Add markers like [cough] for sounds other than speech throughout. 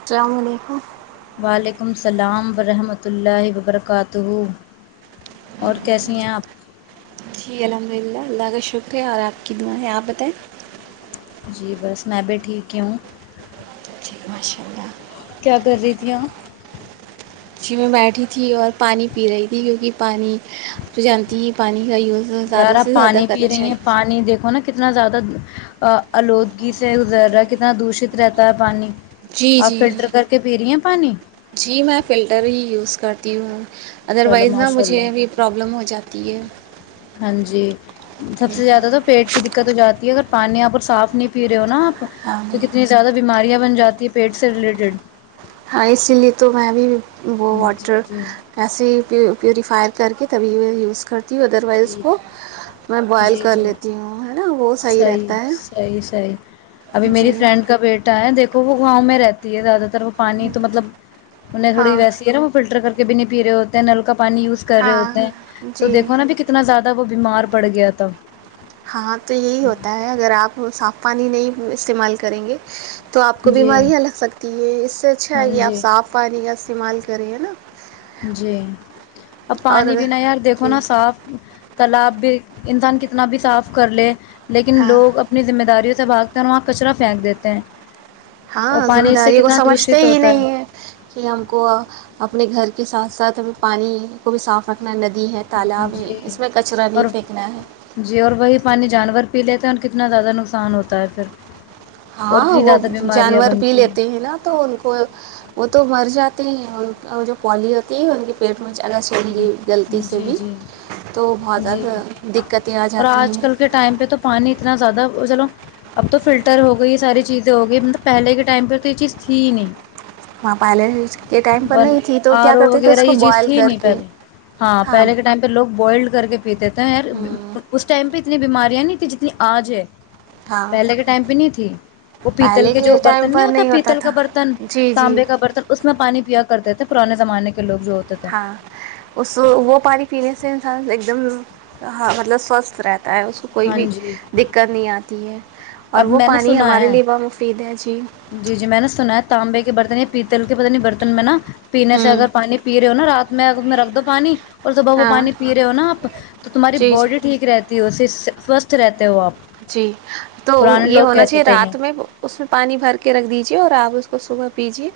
السلام علیکم وعلیکم السلام ورحمۃ اللہ وبرکاتہ اور کیسی ہیں آپ جی الحمد للہ اللہ کا شکریہ اور آپ کی دعانیں آپ بتائیں جی بس میں بھی ٹھیک ہی ہوں جی ماشاء اللہ کیا کر رہی تھی اپ جی میں بیٹھی تھی اور پانی پی رہی تھی کیونکہ پانی تو جانتی ہے پانی کا یوز یار زیادہ آپ سے زیادہ پانی کرنا پی رہی ہیں چاہیے پانی دیکھو نا کتنا زیادہ آلودگی سے گزر رہا ہے کتنا دشت رہتا ہے پانی جی آپ جی فلٹر کر کے پی رہی ہیں پانی جی میں فلٹر ہی یوز کرتا تیوں ادر چلو وائز نا ماشاء مجھے بھی اللہ پرابلم ہو جاتی ہے ہاں جی سب سے زیادہ تو پیٹ کی دقت ہو جاتی کی اگر پانی صاف نہیں پی رہے ہو نہ اپ ہاں تو جی کتنی زیادہ بیماریاں بن جاتی ہیں پیٹ سے ریلیٹڈ ہاں اسی لیے تو میں بھی وہ جی واٹر جی ایسے ہی پیوریفائر کر کے تبھی میں یوز کر ٹھیک ہے جی کر جی لیتی ہوں ہے نا وہ صحیح رہتا ہے صحیح صحی ابھی جی میری فرینڈ کا بیٹا ہے دیکھو وہ گاؤں میں رہتی ہے زیادہ پانی تو مطلب انہیں تھوڑی ہاں ویسی ہے نا وہ فلٹر کر بھی نہیں پی رہے ہوتے ہیں نل کا پانی یوز کر رہے ہاں ہوتے ہیں تو جی دیکھو ہونا بھی کتنا زیادہ وہ بیمار پڑ گیا تھا ہاں تو یہی ہوتا ہے اگر آپ صاف پانی نہیں استعمال کریں گے تو آپ کو جی بیماریاں لگ سکتی ہیں اس سے اچھا ہاں ہے کہ آپ جی صاف پانی کا استعمال کریں ہے نا جی اب اور پانی اگر بنا یار دیکھو جی نا صاف تالاب بھی انسان کتنا بھی صاف کر لے لیکن ہاں لوگ اپنی ذمہ داریوں سے بھاگتے ہیں اور وہاں کچرا پھینک دیتے ہیں [unintelligible] ہاں اور ذمہ پانی اس سے داریوں کو کتنا سمجھتے دشت ہی ہوتا نہیں ہے کہ ہم کو اپنے گھر کی [unintelligible] کے ساتھ ساتھ ہمیں پانی کو بھی صاف رکھنا ندی [unintelligible] ہ تالاب ہے جی اس میں کچرا اور نہیں پھینکنا ہے جی اور وہی پانی جانور کے [unintelligible] پی لیتے ہیں اور کتنا زیادہ نقصان ہوتا ہے پھر [unintelligible] اور ہاں اتنی وہ زیادہ بیماریاں جانور پی بنتی لیتے ہیں نا تو ان کو وہ تو مر جاتے ہیں [unintelligible] اور جو پلی اتی ان پٹ [unintelligible] جی جی تو بہت جی زیادہ دقتیں آ اور جاتی آج ہیں کل کے ٹائم پہ تو پانی اتنا زیادہ چلو [unintelligible] اب تو فلٹر ہو گئی ساری چیزیں ہو گئی مطلب پہلے کے ٹائم پہ تو یہ چیز تھی ہی نہیں [unintelligible] وہاں پہلے [unintelligible] ن نہیں تھی تو آر کیا او کرتے تھے وغیرہ اس کو یہ چیز بوائل تھی کر نہیں کے پہلے ہاں پہلے کے ٹائم پہ لوگ بوائلڈ کر کے پیتے تھے یار اس ٹائم پہ اتنی بیماری [unintelligible] ن ت جتنی آج ہے [unintelligible] ہاں پہلے کے ٹائم پہ نہیں تھی وہ پیتل پہلے کے جو ٹائم برتن نہیں پر ہوتا پیتل کا تھا برتن جی جی تانبے کا برتن اس میں پانی [unintelligible] کرتے تھے پرانے زمانے کے لگ [unintelligible] ہاں اس وہ پانی پینے سے انسان ایک [unintelligible] ایک دم ہ مطلب سوستھ رہتا [inaudible] ہوتا ہے اس کو کوئی ہاں بھی جی دقت نہیں آتی ہے [unintelligible] اور اب وہ میں نے پانی سنا ہمارے ہے لیے بہت مفید ہے جی جی جی میں نے سنا ہے تانبے [unintelligible] برتن یا پیتل کے پت نہیں برتن میں نا [unintelligible] پینے سے ہوں اگر پانی پی رہے ہو نا رات [unintelligible] میں میں رکھ دو پانی [unintelligible] اور صبح وہ ہاں پانی پی رہے ہو نا آپ تو تمہاری جی جی باڈی ٹھیک رہتی [unintelligible] سے سوستھ رہتے ہو [unintelligible] جی [inaudible] تو پرانے یہ لوگ ہونا کہتے چاہیے تھے رات میں یہ اس میں پانی بھر کے رکھ دیجے اور آپ اس کو صبح [unintelligible] پی جی [unintelligible]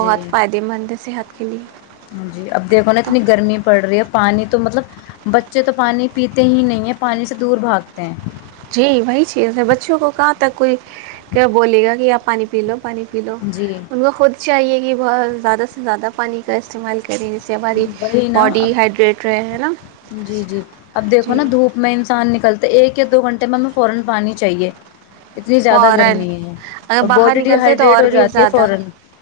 جی صحت کے لیے جی اب دیکھو نا تو اتنی گرمی پڑ رہی ہے پانی [unintelligible] تو مطلب بچے تو پانی پیتے ہی نہیں ہے پانی سے دور بھاگتے ہیں [unintelligible] جی وہی چیز ہے بچوں کو کہاں تک کوئی کیا بولے گا کہ آپ پانی پی لو [unintelligible] پانی پی لو جی ان کو خود چاہیے [unintelligible] یہ بت زیادہ سے زیادہ پانی کا استعمال [unintelligible] ہ ہماری وہی نا اب باڈی ہائڈریٹ رہے ہے نا جی جی اب دیکھو جی نا دھوپ میں انسان نکلتے ایک فورا اگر باہر نکلتے تو اور بھی زیادہ [unintelligible] [unintelligible] [unintelligible]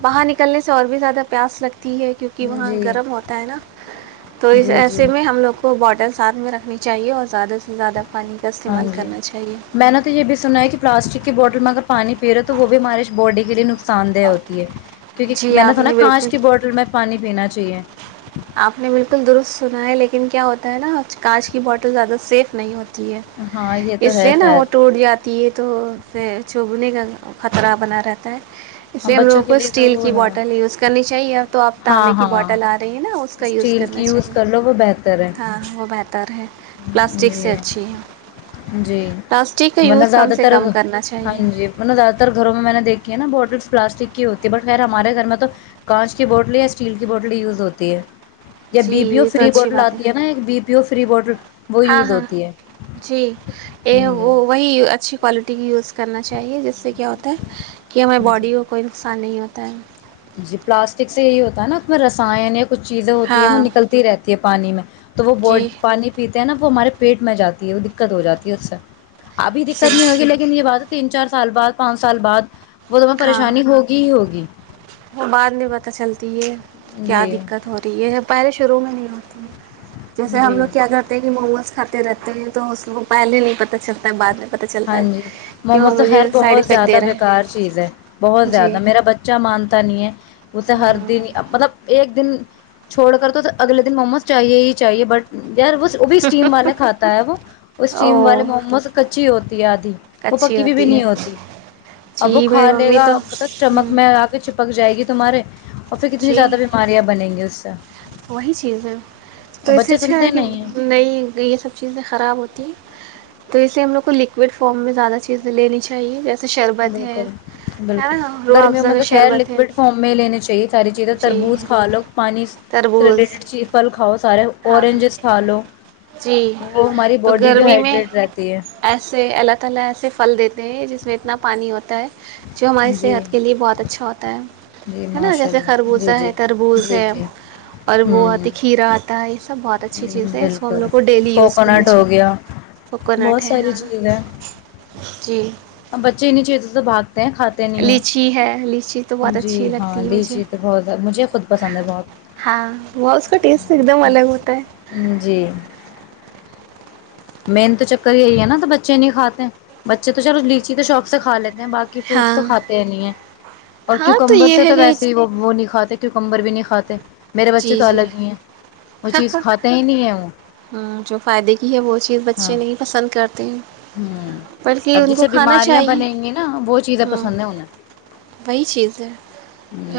باہر نکلنے سے اور بھی زیادہ پیاس لگتا ہے کیوںکہ وہاں جی گرم ہوتا ہے نا تو اس جی جی ایسے میں ہم لوگ کو باٹلس ہاتھ میں رکھنی چاہیے اور زیادہ سے زیادہ پانی کا ہاں استعمال جی کرنا چاہیے میں نےا تو یہ بھی سنانا ہے کہ پلاسٹک کی بو میں اگر پانی پی رہے ہو تو وہ بھی ہمارے باڈی کے لیے نقصان دہ ہوتی ہے کیونکہ جی میں نے آپ سوناا کانچ بالکل کی بوٹل میں پانی پینا چاہیے آپ نے بالکل درست سنا ہے لیکن کیا ہوتا ہے نا کانچ کی بوٹل زیادہ سیف نہیں ہوتی ہاں یہ تو اس ہے لیے نا خیر وہ ٹوٹ جاتی ہے تو چبنے کا خطرہ بنا رہتا ہے اس لیے ہم بچوں لوگوں کے کو تو اسٹیل وہ کی ہے بوٹل یوز کرنی چاہیے اب تو آپ ہاں تانبے کی ہاں بوٹل آ رہی ہیں نا اس کا یوز اسٹیل کرنا کی یوز چاہیے کر لو وہ بہتر ہے ہاں وہ بہتر ہے پلاسٹک سے جی اچھی ہے جی پلاسٹک کا مطب یوز کم زیادہ سے تر کم کرنا ہاں چاہیے جی مطب زیادہ تر گھروں میں میں نے دیکھی ہے نا بوٹلس پلاسٹک کی ہوتی ہے بٹ خیر ہمارے گھر میں تو کانچ کی بوٹلیں یا اسٹیل کی بوٹل یوز ہوتی ہے یا جی بی پی او یہ تو فری اچھی بڈ بات لاتی ہے نا ایک بی پیو فری باٹر وہ ہاں یوز ہاں ہوتی ہے جی وہ جی وہی اچھی کوالٹی یوز کرنا چاہیے جیسے کہ کیا ہوتا ہے کہ ہماراری باڈی جی کو کوئی نقصان نہیں ہوتا ت [unintelligible] جی پلاسٹک سے یہی ہوتا ہے نا اپنا رسان ایک کچھ چیزیں ہوتی ہیں وہ ہاں نکلتی رہتی ہے پانی میں تو وہ ب جی پانی پیتے تو نا وہ ہمارے پیٹ میں جاتی ہے وہ دقت ہو جاتی ہے اس سے ابھی دقت نہیں صرف ہوگی لیکن یہ بات تین چار سال بعد پانچ سال بعد وہ تو میںہ ہاں پریشانی ہوگی ہی ہوگی بعد میں پتہ چلتی ہے کیا جی دقت ہو رہی ہے پہلے شروع میں م [unintelligible] جیسے ہم جی لوگ کیا کرتے ہیں کہ مگس کھاتے رہتے ہیں تو اس لو پہلے نہیں پت ہاں جی وہ مووموز تو خیر مجھے سائڈ بہت افیکٹ زیادہ دے رہا بےکار چیز ہے بہت ہے زیاد جی میرا بچہ مانتا نہیں ہے اسے ہر دن مطلب ایک دن چھوڑ کر تو اگلے دن موموز چاہیے ہی چاہیے بٹ یار وہ وہ بھی اسٹیم والے کھاتا ہے وہ اسٹیم والے او موموز کچی ہوتی ہے آدھی وہ اچھی پکی ہوئی بھی ہے نہیں ہوتی اب وہ جی میری کھا لے ممی گا تو م اسٹمک ہ میں آ کے چپک جائے گی تو تمہارے اور پھر کتنی جی زیادہ بیماریاں بنیں گی اس سے وہی چیز ہے تو اس سے بچے اچھا ہے سنتے کہ نہیں ہیں نہیںئی یہ سب چیزیں خراب ہوتی ہیں تو اسے ہم لو کو لکوڈ فارم میں زیادہ چیز لینی چاہیے جیسے شربت ہے بالکل ہے بالکل نا روح گرمیوں افزا میں کا تو خیر شربت ہے لکوڈ فارم میں لینی چاہیے ساری چیزیں جی تربوز کھا لو پانی ریلیٹڈ چیز پل کاؤ سار ہنا جی وہ ہماری باڈی بھی گرمی میں ہائڈریٹ رہتی ہے ایسے اللہ تعالی ایسے پھل دیتے ہیں جس میں اتنا پانی ہوتا ہے جو ہماری جی صحت کے لیے بہت اچھا ہوتا ہے جی ہے نا ماشاء جیسے اللہ جی خربوزہ جی ہے تربوز جی ہے جی اور وہ ہوں آتی کھیرا آتی تائیس سب بہت اچھی چیز ہے اس کو ہم لوگ بالکل کو ڈیلی یوز کرنا کوکونٹ ہو چاہیے گیا کوکونٹ بہت ہے ساری ہاں چیزیں اب جی بچے انی چیز سے بعات لیچی ہے لیچی تو بہت اچھی جی ہاں لگتی ہے مجھے لیچی تو بہت مجھے خود پسند ہے ہاں وہ اس کا ٹیسٹ ایک دم الگ ہوتا ہے بہت جی مین تو چکر یہی ہے نا تو بچے نہیں کاتے ہیں بچے تو چلو لیچی تو شاپ سے کھا لیتے باقی فروٹس تو ہاں کاتے نہیں ہے اور ہاں کیکمبر یہ سے ہے تو کہ ویسے ہی وہ وہ نہیں کھاتے کی کمبر بھی نہیں کاتے میرے بچے جی تو جی الگ ہی ہیں وہ چیز کھاتے ہی نہیں ہیں وہ یز ہاں بچے نہیں پسند کرتے ہوں بہ اب ان جس کو سے کھانا بیماریاں بنیں گی نا وہ چیزیں چاہے پسند ہیں انہیں وہی چیز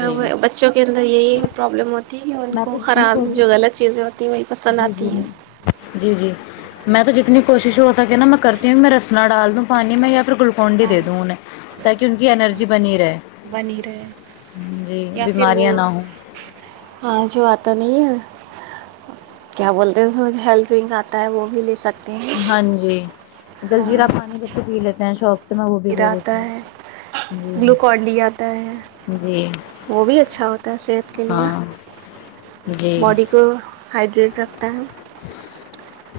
جی بچوں کے اندر یہی پرابلم ہوتی تی ان میں کو تو جتنی خراب جو کوشش غلط چیزیں ہوتی ہیں وہ جی جی جی جی میں تو جتنی کوشش ہو سکے نا میں کرتی ہوں میں رسنا ڈال دوں پانی میں یا ات کلکن ہاں دے دون تاکہ ان کی انینرجی بنی رہی بنی رہے یا پھر وہ بیماریاں نہ ہوں ہاں جو آتا نہیں ہے کیا بولتے ہیں اس ہیلتھ ڈرنک آتا ہے وہ بھی لے سکتے ہیں ہاں جی جل جیرا پانی بسے پی لیتے شوق [inaudible] زیرا دے آتا دیتی ہوں ہے جی گلوکون ڈی آتا ہے جی وہ بھی اچھا ہوتا ہے صحت کے لیے ہاں جی باڈی کو ہائیڈریٹ رکھ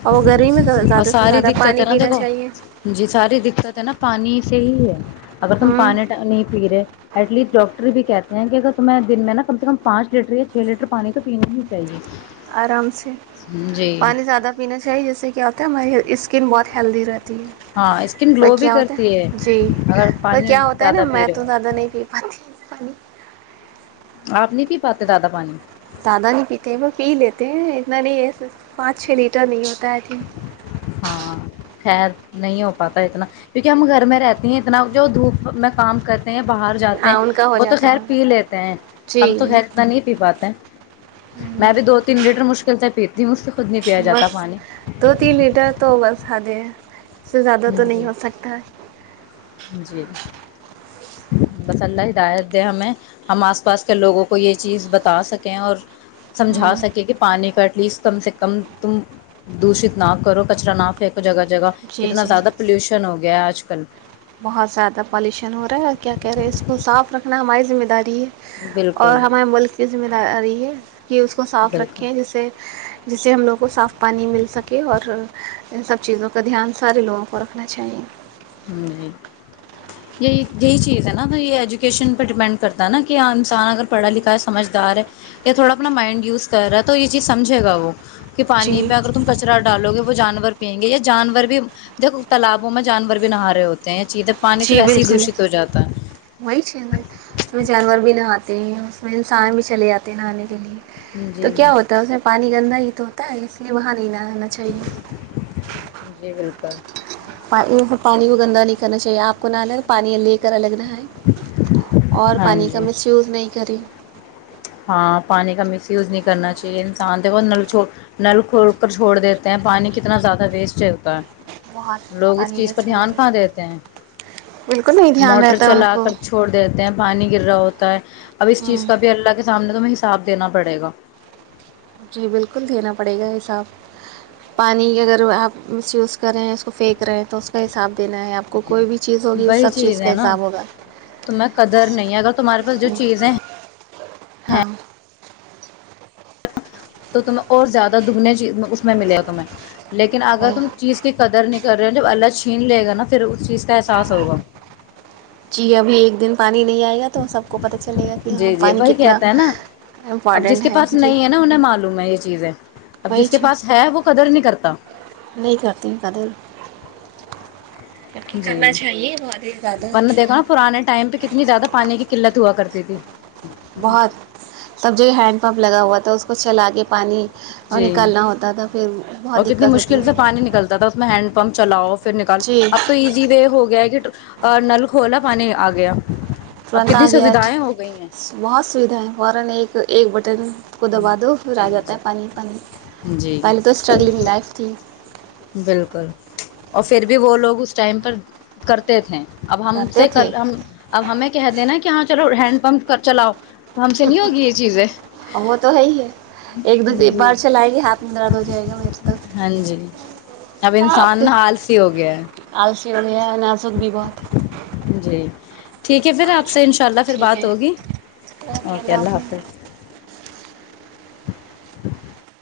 اور گرمی میں اور زیادہ سے ساری زیادہ دقت پانی ہے نا پینا دیکھو چاہیے جی ساری دقت ہے نا پانی سے ہی ہے [inaudible] اگر تم ہوں پانی نہیں پی رہے ایٹ لیسٹ ڈاکٹر بھی کہتے ہیں کہ اگر تمہیں دن میں نا کم سے کم پانچ لیٹر یا چھ لیٹر پانی تو پینا ہی چاہیے آرام سے جی [inaudible] پانی زیادہ پینا چاہیے جیس سے کیا ہوتا ہے ہماری اسکن بہت ہیلدی رہتی ہاں اسکن گلو [inaudible] بھی کیا ہوتا کرتی ہے جی اگر وہ پانی کیا ہوتا ہے نا زیادہ پی میں رہے تو ہو زیادہ نہیں پی پاتی پانی آپ نہیں پی پاتتے دادا پانی زیادہ نہیں پیتے وہ پی لیتے ہیں اتنا نہیں ہے پانچ چھ لیٹر نہیں ہوتا ہے آئی تھنک ہاں خید نہیں ہو پاتا ہے اتنا کیونکہ ہم گھر میں رہتی ہیں اتنا جو دھوپ میں کام کر ہیں باہر جاتے ہاں ہیں ان کا ہو وہ تو جاتا خیر ہے پی لیتے ہیں جی ہم تو خیر اتنا نہیں پی پاتے میں بھی دو تین لیٹر مشکل سے پیتی ہوں مج سے خود نہیں پیا جاتا بس پانی [unintelligible] دو تین لیٹر تو بس حاد اس سے زیادہ تو نہیں جی ہو سکتا ہے جی بس اللہ ہدایت دے ہمیں ہم آس پاس کے لوگوں کو یہ چیز بتا سکیں اور سمجا ہوں سکے کہ پانی کاٹ پلیز کم سے کم تم دوشت نہ کرو کچرا نہ پھینکو جگہ جگہ جی کتنا جی زیادہ پولوشن ہوگا گیا آج کل بہت زیادہ پالیوشن ہو رہا ہے اور کیا کہہ رہے ہیں اس کو صاف رکھنا ہماری ذمہ داری ہے اور بالکل ہمارے ملک کی زمین آ رہی ہے کہ اس کو صاف بالکل رکھیں جسے جس سے ہم لوگوں کو صاف پانی مل سکے اور ان سب چیزوں کا دھیان سارے لوگوں کو رکھنا چاہیے جی یہی یہی چیز ہے نا تو یہ ایجوکیشن پہ ڈپینڈ کرتا ہے نا کہ انسان اگر پڑھا لکھا ہے سمجھدار ہے یا تھوڑا اپنا مائنڈ یوز کر رہا ہے تو یہ چیز سمجھے گا وہ کہ جی پانی پہ اگر تم کچرا ڈالو گے وہ جانور پئیں گے یہ جانور بھی دیکھو تالابوں میں جانور بھی بھی نہا رہے ہوتے ہیں جی بالکل دشت ہو جاتا وہی چ جانور بھی نہاتے تے ہیں اس میں انسان بھی چلے جتے ہیں نہانے کے لیے ہے تو جی کیا ہوتا ہے اس میں پانی گندا ہی تو تا ہے اس لیے وہاں نہیںا چاہے جی بالکل پانی پانی کو گندہ نہیں کرنا چاہیے آپ کو نہآنا الگ پانی لے کر الگ نہ اور ہاں پانی جی کا مس یوز نہیں کری ہاں پانی کا مس یوز نہیں کرنا چاہیے انسان دیکھو نل چھوڑ نل کھول کر چھوڑ دیتے ہیں پانی کتنا زیادہ ویسٹ چلتا ہے بہت لوگ اس پانی چیز پر ویسٹ ہو دھیان جاتا کہا ہے دیتے ہیں بالکل نہیں دھیان موٹر رہتا ہے ان چلا کو کر چھوڑ دیتے ہیں پانی گر رہا ہوتا [inaudible] اب اس چیز ہوں کا بھی اللہ کے تمہیں حصاب دینا پڑے گا جی بالکل دینا پڑے گا حساب پانی اگر آپ مس یوز کر رہے ہیں اس کو پھینک رہے ہیں تو اس کا حساب دینا ہے آپ کو جی کوئی بھی چیز ہوگی اس وہی سب چیز ہے کا نا حساب ہوگا تمہیں قدر نہیں اگر تمہارے پاس جو چیزیں ہیں ہاں تو تمہیں اور زیادہ دگنے چیز اس میں ملے تمہیں لیکن اگر وہی تم چیز کی قدر نک کر رہے ہیں جب اللہ چھین لے گا نا پھر اس چیز کا احساس ہوگا جی ابھی ایک دن پانی نہیں آئے گا تو سب کو پتہ چلے گا کہ ہاں جی جی پانی وہی کتنا کہتا ہے نا اب جس امپورٹنٹ کے ہے پاس جی نہیں ہے نا انہیں معلوم ہے یہ چیزیں اب وہی جس کے چیز پاس ہے وہ قدر نہیں کرتا [inaudible] نہیں کرتی جب کی جی کرنا چاہیے بہت ہی زیادہ اتنی زیادہ پانی کی قلت ہوا کرتی تھی بہت سب جگہ ہینڈ پمپ لگا ہوا تھا اس کچھ لگے پانی اور جی نکالنا ہوتا تھا پھر اور بہت کتنی دقت ہوتی مشکل سے ہے پانی نکلتا تھا اس میں ہینڈ پمپ چلاؤ پھر نکالو جی اب تو ایزی وے ہو گیا ہے کہ نل کھول پانی آ گیا اب کتنی پرندنا گیا سویدھائیں ہو گئی ہیں بہت سویدھا ہے فورا ایک ایک ب بٹن کو دبا دو پھر آ جی جاتا ہے پانی پانی جی جی پہلے تو اسٹرگلنگ لائف تھی بالکل اور پھر بھی وہ لوگ اس ٹائم پر کرتے تھے [unintelligible] اب ہم سے کرتے تھے اب ہمیں کہہ دینا کہ ہاں چلو رہ ہینڈ پمپ چلاؤ [unintelligible] ہوگی یہ چیزیں وہ تو ہےی ہے ایک دوسرے جی بار چلائے گی ہاتھ میں درد ہو جائے گا م تک ہاں جی اب انسان نا ہالسی ہو گیا ہے چڑیا نازک بھی بہت جی [unintelligible] ٹھیک ہے پھر آپ سے ان شاء اللہ پھر ٹھیک بات ہے ہوگی اوکے اللہ حافظ [unintelligible] [inaudible]